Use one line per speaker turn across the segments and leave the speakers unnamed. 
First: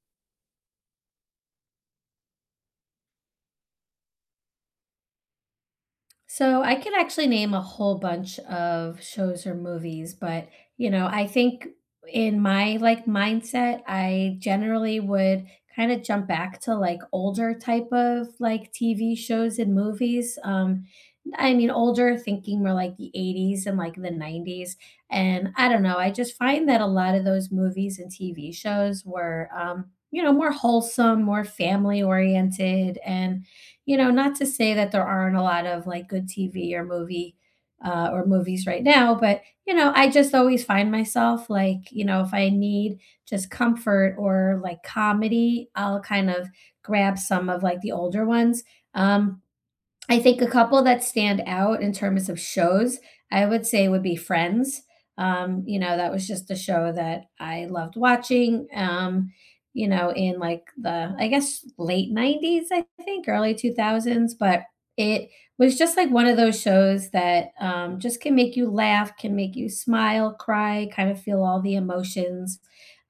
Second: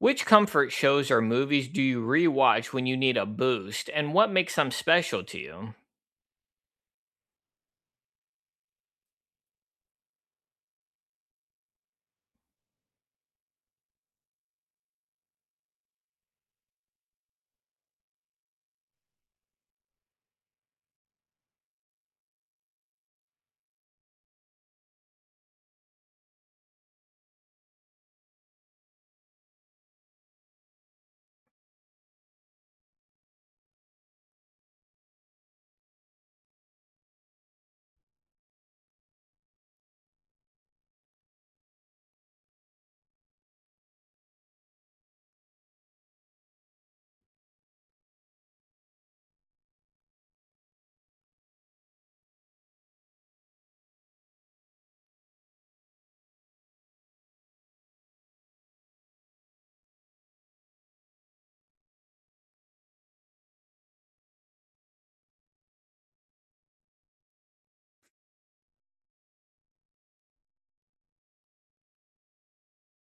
Which comfort shows or movies do you rewatch when you need a boost, and what makes them special to you?
So I could actually name a whole bunch of shows or movies, but I think in my like mindset, I generally would kind of jump back to like older type of like TV shows and movies. I mean older thinking more like the 80's and like the 90's. And I don't know, I just find that a lot of those movies and TV shows were more wholesome, more family oriented and not to say that there aren't a lot of like good TV or movie or movies right now, but I just always find myself like, if I need just comfort or like comedy, I'll kind of grab some of like the older ones. Um, I think a couple that stand out in terms of shows, I would say would be Friends. That was just a show that I loved watching. In like the I guess late 90's, I think, early 2000s, but it was just like one of those shows that just can make you laugh, can make you smile, cry, kind of feel all the emotions.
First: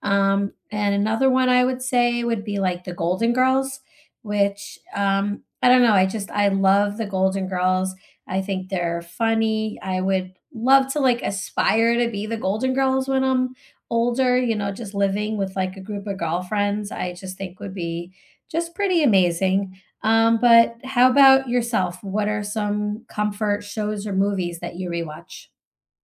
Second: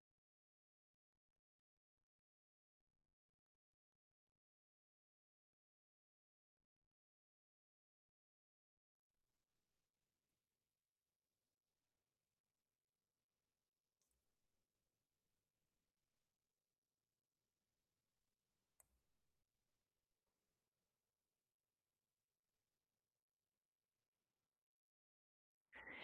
And another one I would say would be like The Golden Girls which, I don't know, I just I love the Golden Girls. I think they're funny. I would love to, like, aspire to be the Golden Girls when I'm older, you know, just living with, like, a group of girlfriends, I just think would be just pretty amazing. But how about yourself? What are some comfort shows or movies that you rewatch?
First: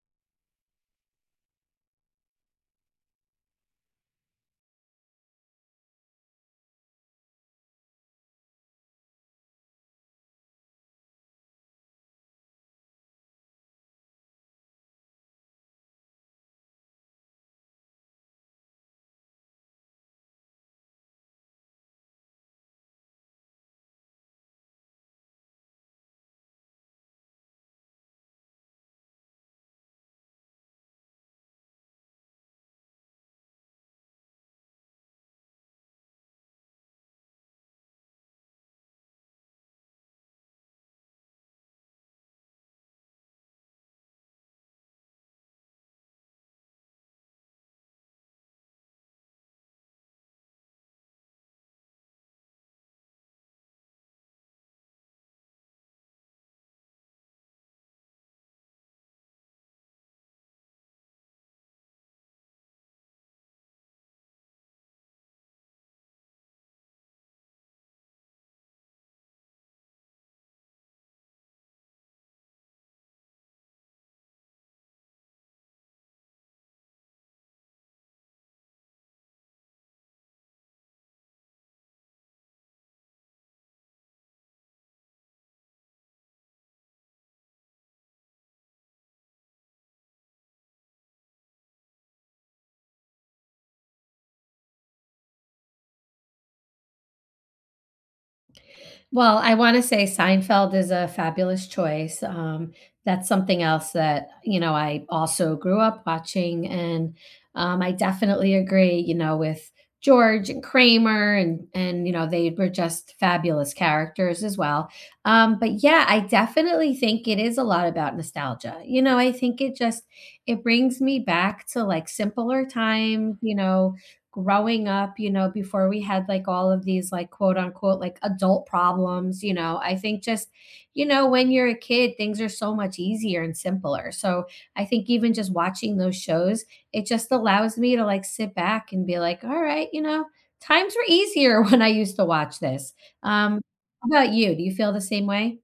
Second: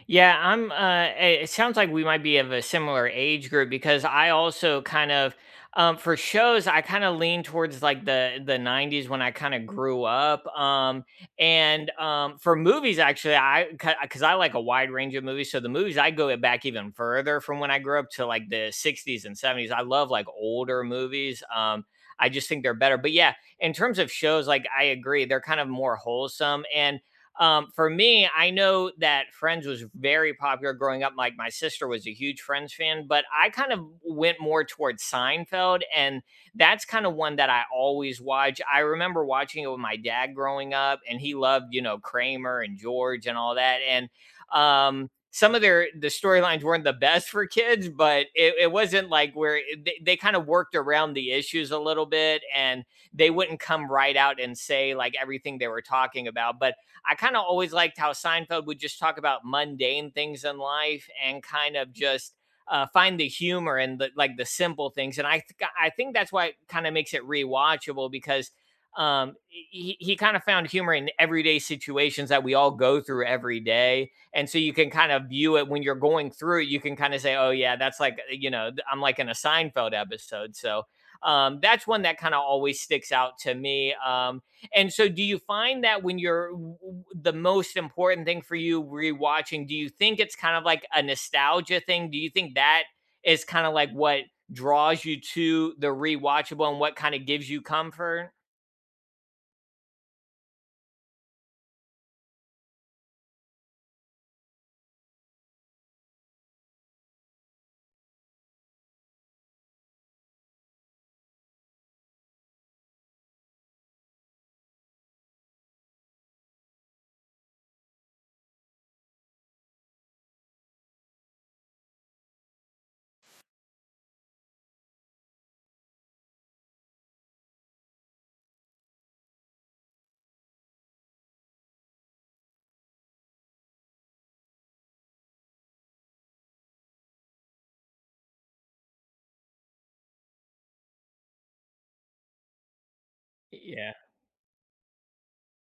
It sounds like we might be of a similar age group because I also kind of, for shows, I kind of lean towards like the '90s when I kind of grew up. And For movies, actually, I because I like a wide range of movies, so the movies I go back even further from when I grew up to like the '60s and '70s. I love like older movies. I just think they're better. But yeah, in terms of shows, like I agree, they're kind of more wholesome and for me, I know that Friends was very popular growing up. Like my sister was a huge Friends fan, but I kind of went more towards Seinfeld, and that's kind of one that I always watch. I remember watching it with my dad growing up, and he loved, you know, Kramer and George and all that. And some of the storylines weren't the best for kids, but it wasn't like where they kind of worked around the issues a little bit, and they wouldn't come right out and say like everything they were talking about, but I kind of always liked how Seinfeld would just talk about mundane things in life and kind of just find the humor and like the simple things. And I think that's why it kind of makes it rewatchable because he kind of found humor in everyday situations that we all go through every day. And so you can kind of view it when you're going through it, you can kind of say, oh, yeah, that's like, you know, I'm like in a Seinfeld episode. So that's one that kind of always sticks out to me. And so, do you find that when you're the most important thing for you rewatching, do you think it's kind of like a nostalgia thing? Do you think that is kind of like what draws you to the rewatchable and what kind of gives you comfort?
Well, I wanna say Seinfeld is a fabulous choice, that's something else that, you know, I also grew up watching, and, I definitely agree, you know, with George and Kramer and, you know, they were just fabulous characters as well, but yeah, I definitely think it is a lot about nostalgia, you know, I think it just it brings me back to, like, simpler time, you know, growing up, you know, before we had like all of these like quote unquote like adult problems, you know, I think just, you know, when you're a kid, things are so much easier and simpler. So I think even just watching those shows, it just allows me to like sit back and be like, all right, you know, times were easier when I used to watch this. Um,
Yeah.
how about you? Do you feel the same way?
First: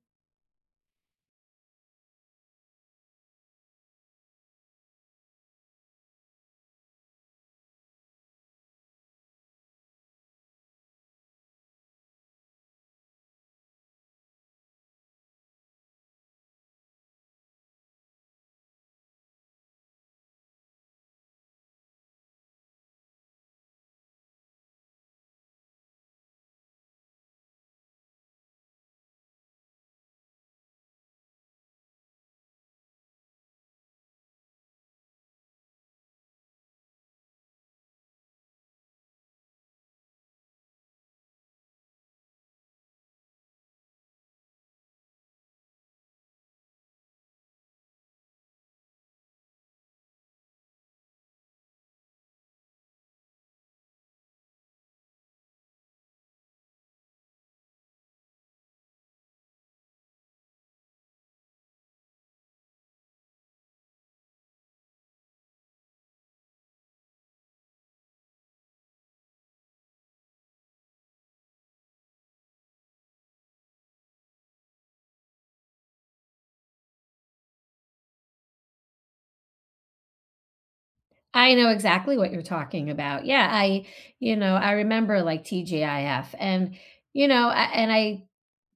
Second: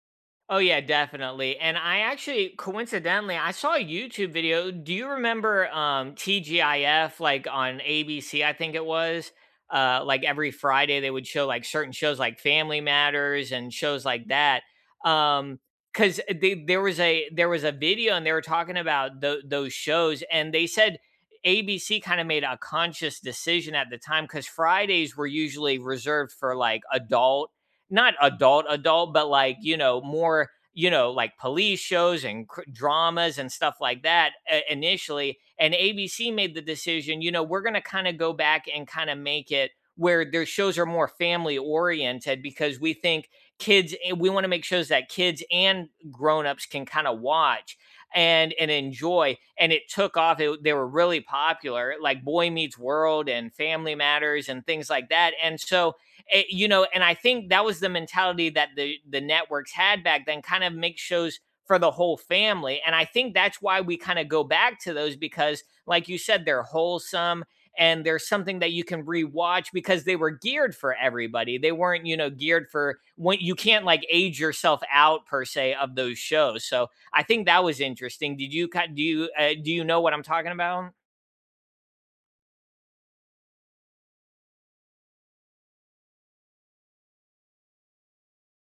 Oh yeah, definitely. And I actually coincidentally I saw a YouTube video. Do you remember TGIF like on ABC I think it was? Uh, like every Friday they would show like certain shows like Family Matters and shows like that. Um Cuz there was a video and they were talking about those shows, and they said ABC kind of made a conscious decision at the time cuz Fridays were usually reserved for like adult, not adult adult, but like, you know, more, you know, like police shows and dramas and stuff like that, initially. And ABC made the decision, you know, we're going to kind of go back and kind of make it where their shows are more family oriented because we think we want to make shows that kids and grownups can kind of watch and enjoy. And it took off, they were really popular, like Boy Meets World and Family Matters and things like that. And so you know, and I think that was the mentality that the networks had back then, kind of make shows for the whole family. And I think that's why we kind of go back to those because, like you said, they're wholesome and there's something that you can rewatch because they were geared for everybody. They weren't, you know, geared for when you can't like age yourself out per se of those shows. So I think that was interesting. Did you ki- do you Do you know what I'm talking about?
I know exactly what you're talking about. Yeah, I remember like TGIF and, I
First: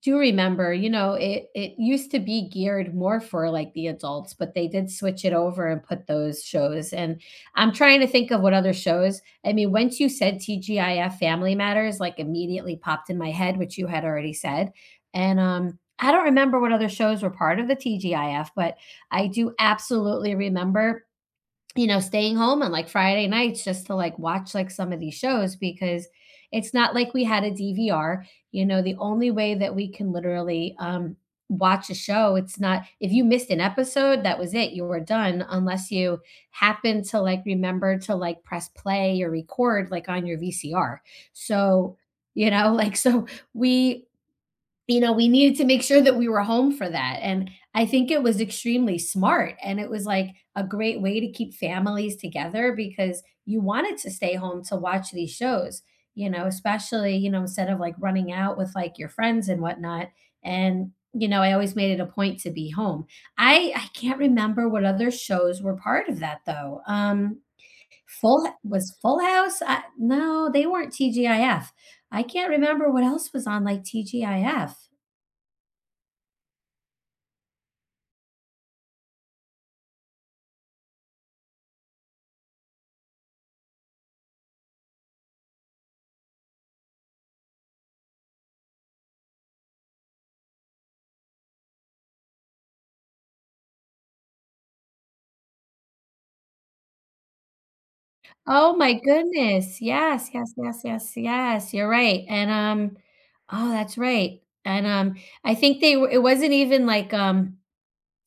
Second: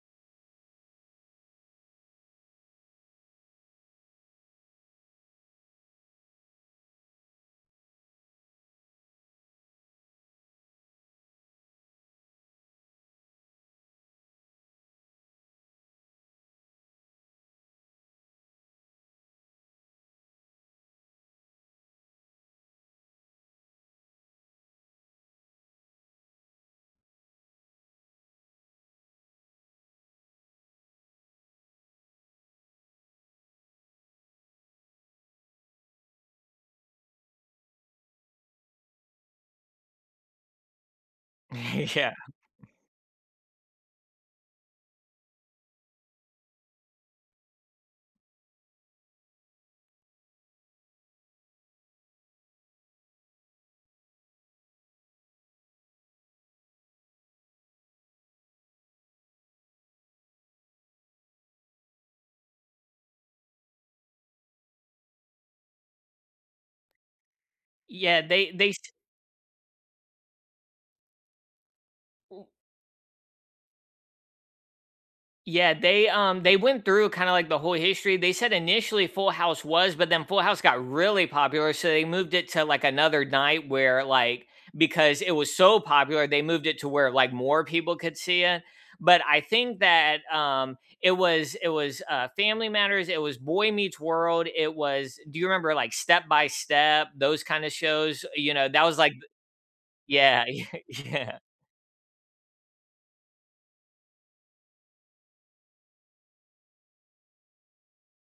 do remember, you know, it used to be geared more for like the adults, but they did switch it over and put those shows. And I'm trying to think of what other shows. I mean, once you said TGIF Family Matters, like immediately popped in my head, which you had already said. And I don't remember what other shows were part of the TGIF, but I do absolutely remember staying home on like Friday nights just to like watch like some of these shows because it's not like we had a DVR. You know, the only way that we can literally watch a show, it's not if you missed an episode, that was it, you were done, unless you happen to like remember to like press play or record like on your VCR. So,
Yeah.
you know, like, so we we needed to make sure that we were home for that. And I think it was extremely smart. And it was like a great way to keep families together because you wanted to stay home to watch these shows, you know, especially, you know, instead of like running out with like your friends and whatnot. And, you know, I always made it a point to be home. I can't remember what other shows were part of that though.
Yeah,
Full
they they s-
was Full House? No, they weren't TGIF. I F. I can't remember what else was on like TGIF.
Yeah, they went through kind of like the whole history. They said initially Full House was, but then Full House got really popular, so they moved it to like another night where like, because it was so popular, they moved it to where like more people could see it. But I think that it was Family Matters, it was Boy Meets World, it was, do you remember like Step by Step, those kind of shows, you know,
Oh
that
my
was like,
goodness. Yes,
yeah,
yes, yes, yes,
yeah,
yes. You're right. And oh, that's right. And I think they were it wasn't even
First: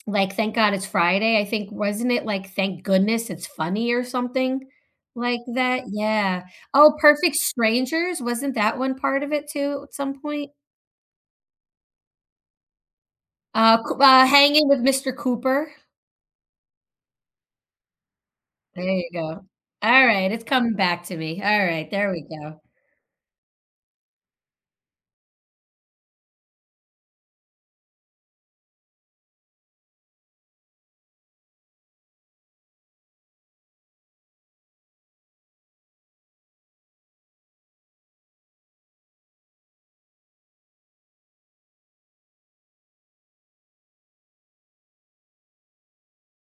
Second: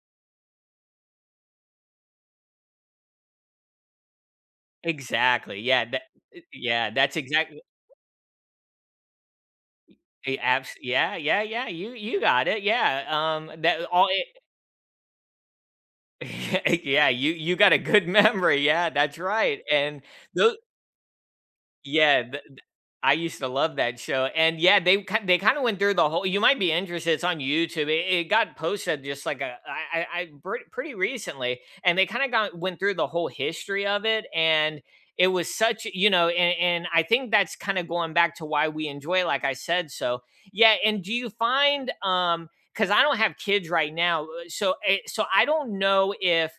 like thank God it's Friday. I think wasn't it like thank goodness it's funny or something like
exactly.
that?
Yeah, that,
Yeah.
yeah,
Oh,
that's
Perfect
exactly.
Strangers, wasn't that one part of it too at some
Eh,
point?
abs Yeah, yeah, yeah, you got it, yeah, that all it.
Hanging with Mr. Cooper.
Yeah, you got a good memory,
There
yeah,
you
that's
go.
right, and
All right, it's
those.
coming back to me. All right, there we
Yeah,
go.
I used to love that show, and yeah, they kinda went through the whole, you might be interested, it's on YouTube, it got posted just like a I pre pretty recently, and they kinda got went through the whole history of it, and it was such, you know, and I think that's kinda going back to why we enjoy it, like I said. So yeah, and do you find, because I don't have kids right now, so I don't know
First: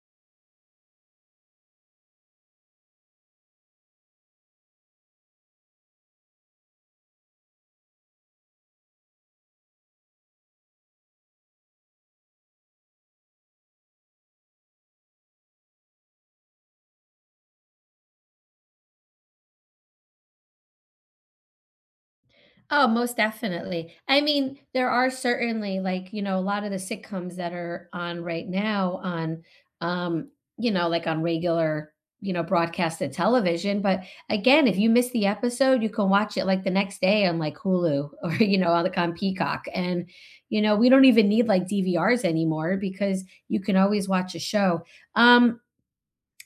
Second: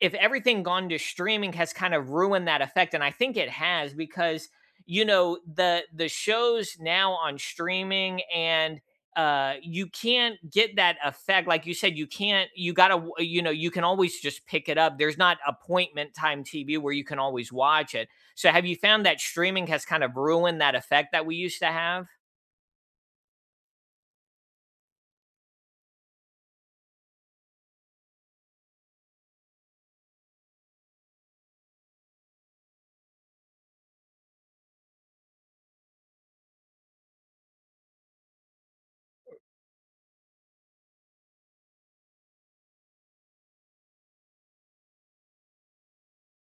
if everything gone to streaming has kind of ruined that effect. And I think it has, because you know, the shows now on streaming and you can't get that effect, like you said, you can't, you gotta, you know, you can always just pick it up, there's not appointment time TV where you can always watch it. So have you found that streaming has kind of ruined that effect that we used to have?
Oh, most definitely. I mean, there are certainly like, you know, a lot of the sitcoms that are on right now on um, you know, like on regular, you know, broadcasted television, but again, if you miss the episode, you can watch it like the next day on like Hulu or you know, on the on Peacock. And you know, we don't even need like DVRs anymore because you can always watch a show. Um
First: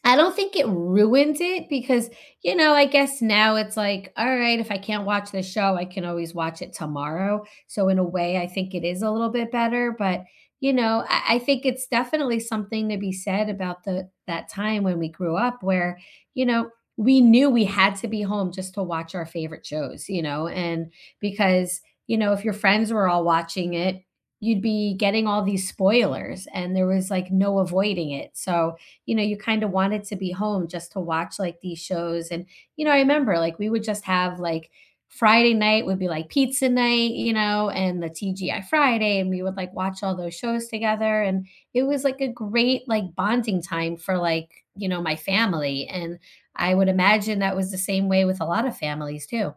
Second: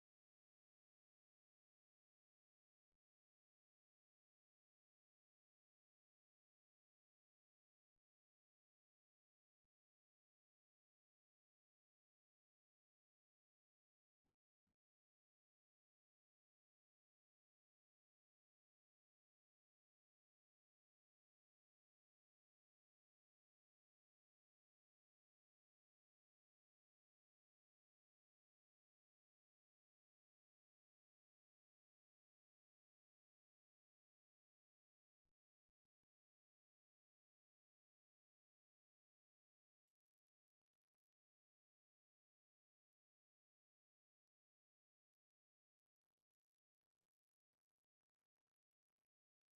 I don't think it ruins it because, you know, I guess now it's like, all right, if I can't watch the show, I can always watch it tomorrow. So, in a way, I think it is a little bit better. But, you know, I think it's definitely something to be said about the that time when we grew up where, you know, we knew we had to be home just to watch our favorite shows, you know, and because, you know, if your friends were all watching it, you'd be getting all these spoilers and there was like no avoiding it. So, you know, you kind of wanted to be home just to watch like these shows. And, you know, I remember like we would just have like Friday night would be like pizza night, you know, and the TGI Friday. And we would like watch all those shows together. And it was like a great like bonding time for like, you know, my family. And I would imagine that was the same way with a lot of families too.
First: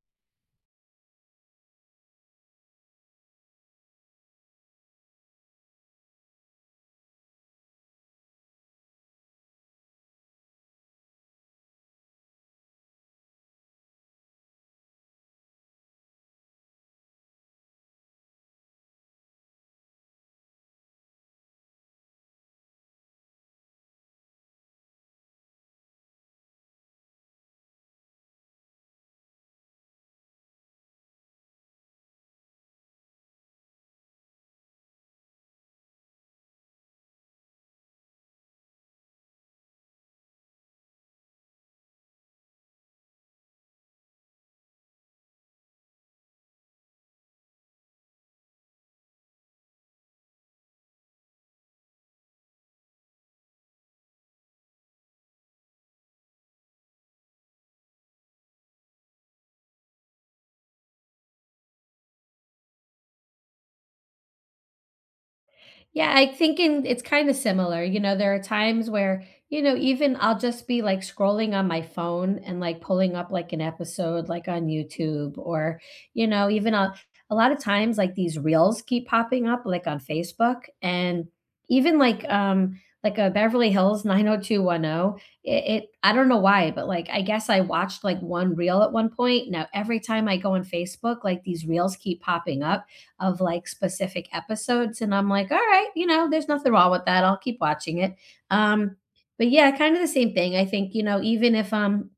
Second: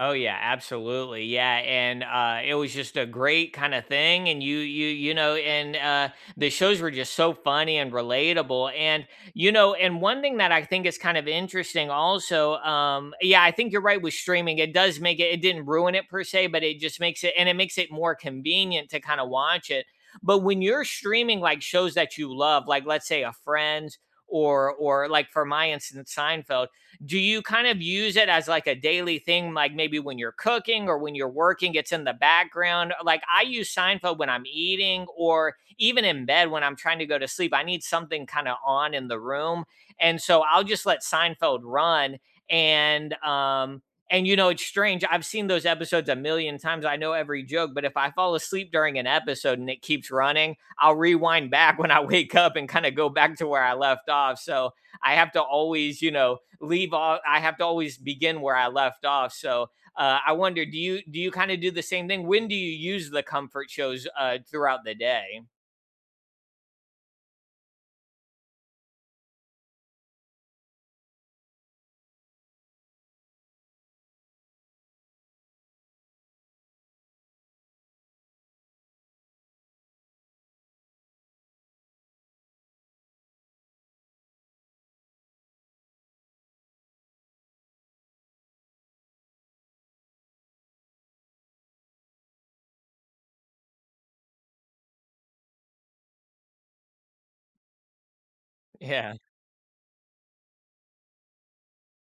Oh yeah, absolutely. Yeah, and it was just a great kind of thing, and you know, and the shows were just so funny and relatable, and you know. And one thing that I think is kind of interesting also, yeah, I think you're right with streaming. It does make it didn't ruin it per se, but it just makes it, and it makes it more convenient to kind of watch it. But when you're streaming like shows that you love, like let's say a Friends or like for my instance Seinfeld, do you kind of use it as like a daily thing, like maybe when you're cooking or when you're working it's in the background? Like I use Seinfeld when I'm eating or even in bed when I'm trying to go to sleep, I need something kind of on in the room, and so I'll just let Seinfeld run. And um and you know, it's strange, I've seen those episodes a million times, I know every joke, but if I fall asleep during an episode and it keeps running, I'll rewind back when I wake up and kind of go back to where I left off. So I have to always, you know, leave off. I have to always begin where I left off. So I wonder, do you, do you kind of do the same thing? When do you use the comfort shows throughout the day?
Yeah, I think in it's kind of similar. You know, there are times where, you know, even I'll just be like scrolling on my phone and like pulling up like an episode like on YouTube or, you know, even I'll, a lot of times like these reels keep popping up like on Facebook and even like a Beverly Hills 90210 it, it I don't know why but like I guess I watched like one reel at one point now every time I go on Facebook like these reels keep popping up of like specific episodes. And I'm like, all right, you know, there's nothing wrong with that. I'll keep watching it. Um,
Yeah.
but yeah, kind of the same thing. I think, you know, even if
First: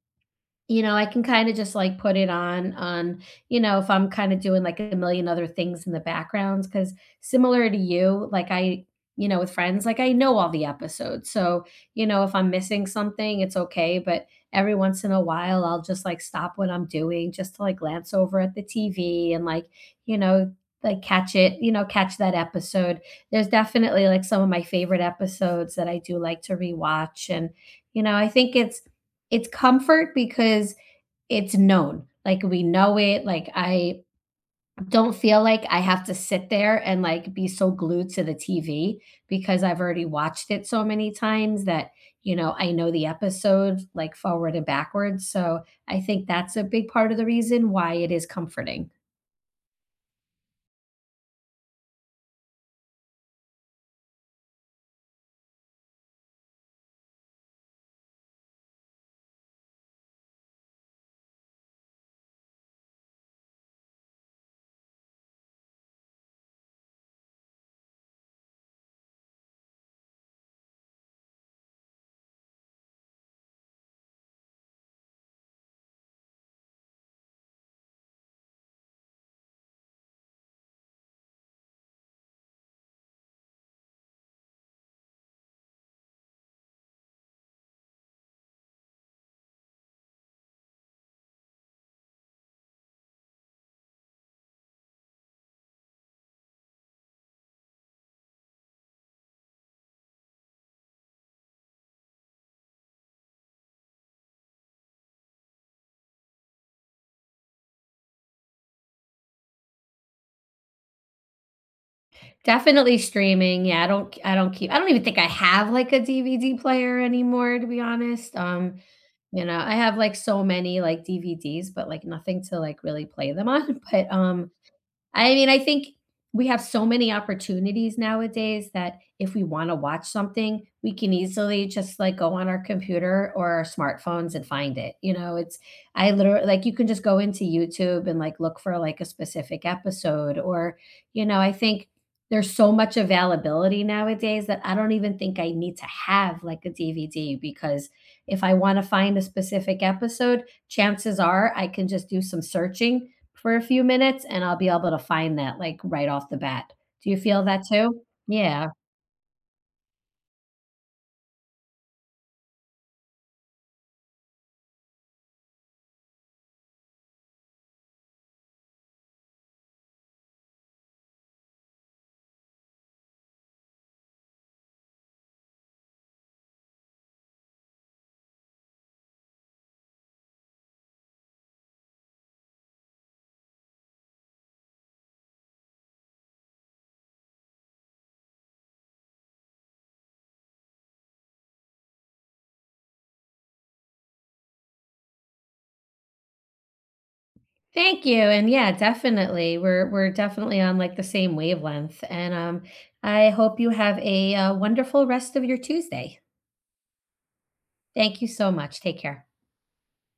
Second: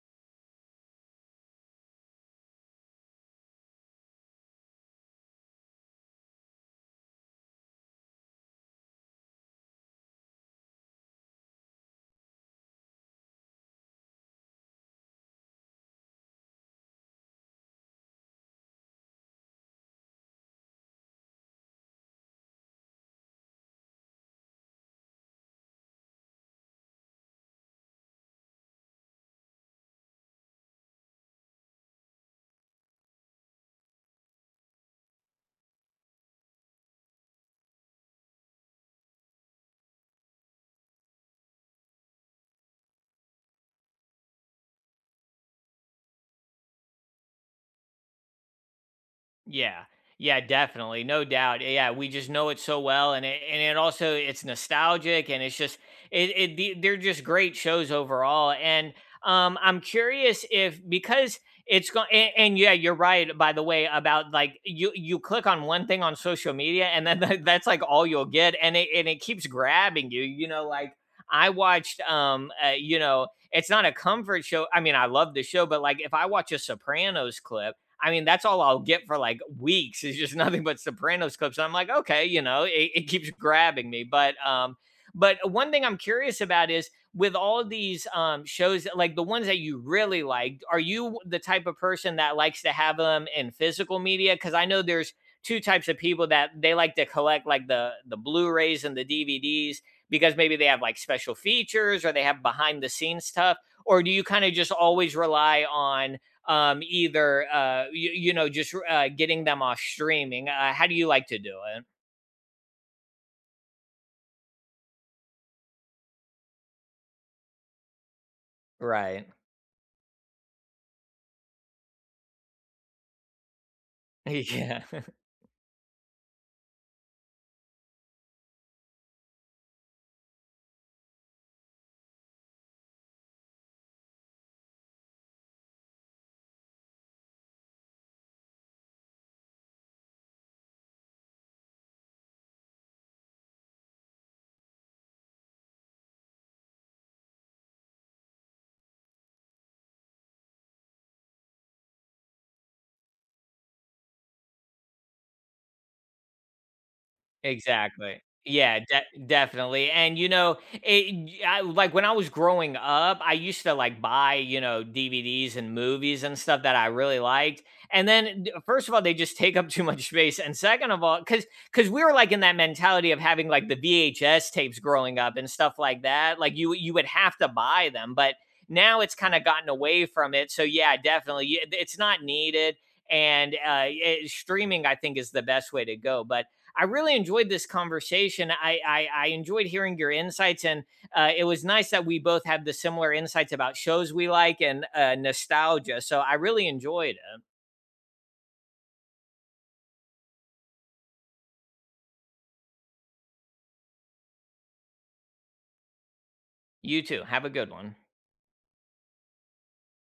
you know, I can kinda just, like, put it on you know, if I'm kinda doing, like, a million other things in the background because similar to you, like, I you know, with Friends, like, I know all the episodes, so, you know, if I'm missing something, it's okay, but every once in a while, I'll just, like, stop what I'm doing just to, like, glance over at the TV and, like, you know, you know, catch that episode. There's definitely, like, some of my favorite episodes that I do like to rewatch, and, you know, I think it's comfort because it's known. Like we know it. Like I don't feel like I have to sit there and like be so glued to the TV because I've already watched it so many times that, you know, I know the episode like forward and backwards. So I think that's a big part of the reason why it is comforting.
Yeah. Yeah, definitely. No doubt. Yeah, we just know it so well, and and it also it's nostalgic, and it's just they're just great shows overall. And I'm curious if, because it's going, and yeah, you're right by the way about like you click on one thing on social media, and then that's like all you'll get, and it keeps grabbing you, you know. Like I watched you know, it's not a comfort show, I mean, I love the show, but like if I watch a Sopranos clip, I mean, that's all I'll get for like weeks. It's just nothing but Sopranos clips. And I'm like, okay, you know, it keeps grabbing me. But one thing I'm curious about is, with all these shows, like the ones that you really liked, are you the type of person that likes to have them in physical media? Because I know there's two types of people that they like to collect like the Blu-rays and the DVDs, because maybe they have like special features or they have behind the scenes stuff. Or do you kind of just always rely on um, either, getting them off streaming? How do you like to do it?
Definitely streaming. Yeah, I don't keep I don't even think I have like a DVD player anymore to be honest.
Right.
You know, I have like so many like DVDs but like nothing to like really play them on, but
Yeah.
I mean, I think we have so many opportunities nowadays that if we want to watch something, we can easily just like go on our computer or our smartphones and find it. I literally like you can just go into YouTube and like look for like a specific episode. Or, you know, I think there's so much availability nowadays that I don't even think I need to have like a DVD because if I want to find a specific episode, chances are I can just do some searching for a few minutes and I'll be able to find that, like, right off the bat. Do you feel that too?
Exactly.
Yeah.
Yeah, de definitely. And, you know, it I like, when I was growing up, I used to, like, buy, you know, DVDs and movies and stuff that I really liked, and then d first of all, they just take up too much space, and second of all, because we were, like, in that mentality of having, like, the VHS tapes growing up and stuff like that, like, you would have to buy them, but now it's kinda gotten away from it, so yeah, definitely, y it's not needed, and, streaming, I think, is the best way to go. But I really enjoyed this conversation. I enjoyed hearing your insights, and it was nice that we both had the similar insights about shows we like, and nostalgia. So I really enjoyed it.
Thank you, and yeah, definitely. We're definitely on, like, the same wavelength, and, I hope you have a, wonderful rest of your Tuesday.
You too. Have a good one.
Thank you so much. Take care.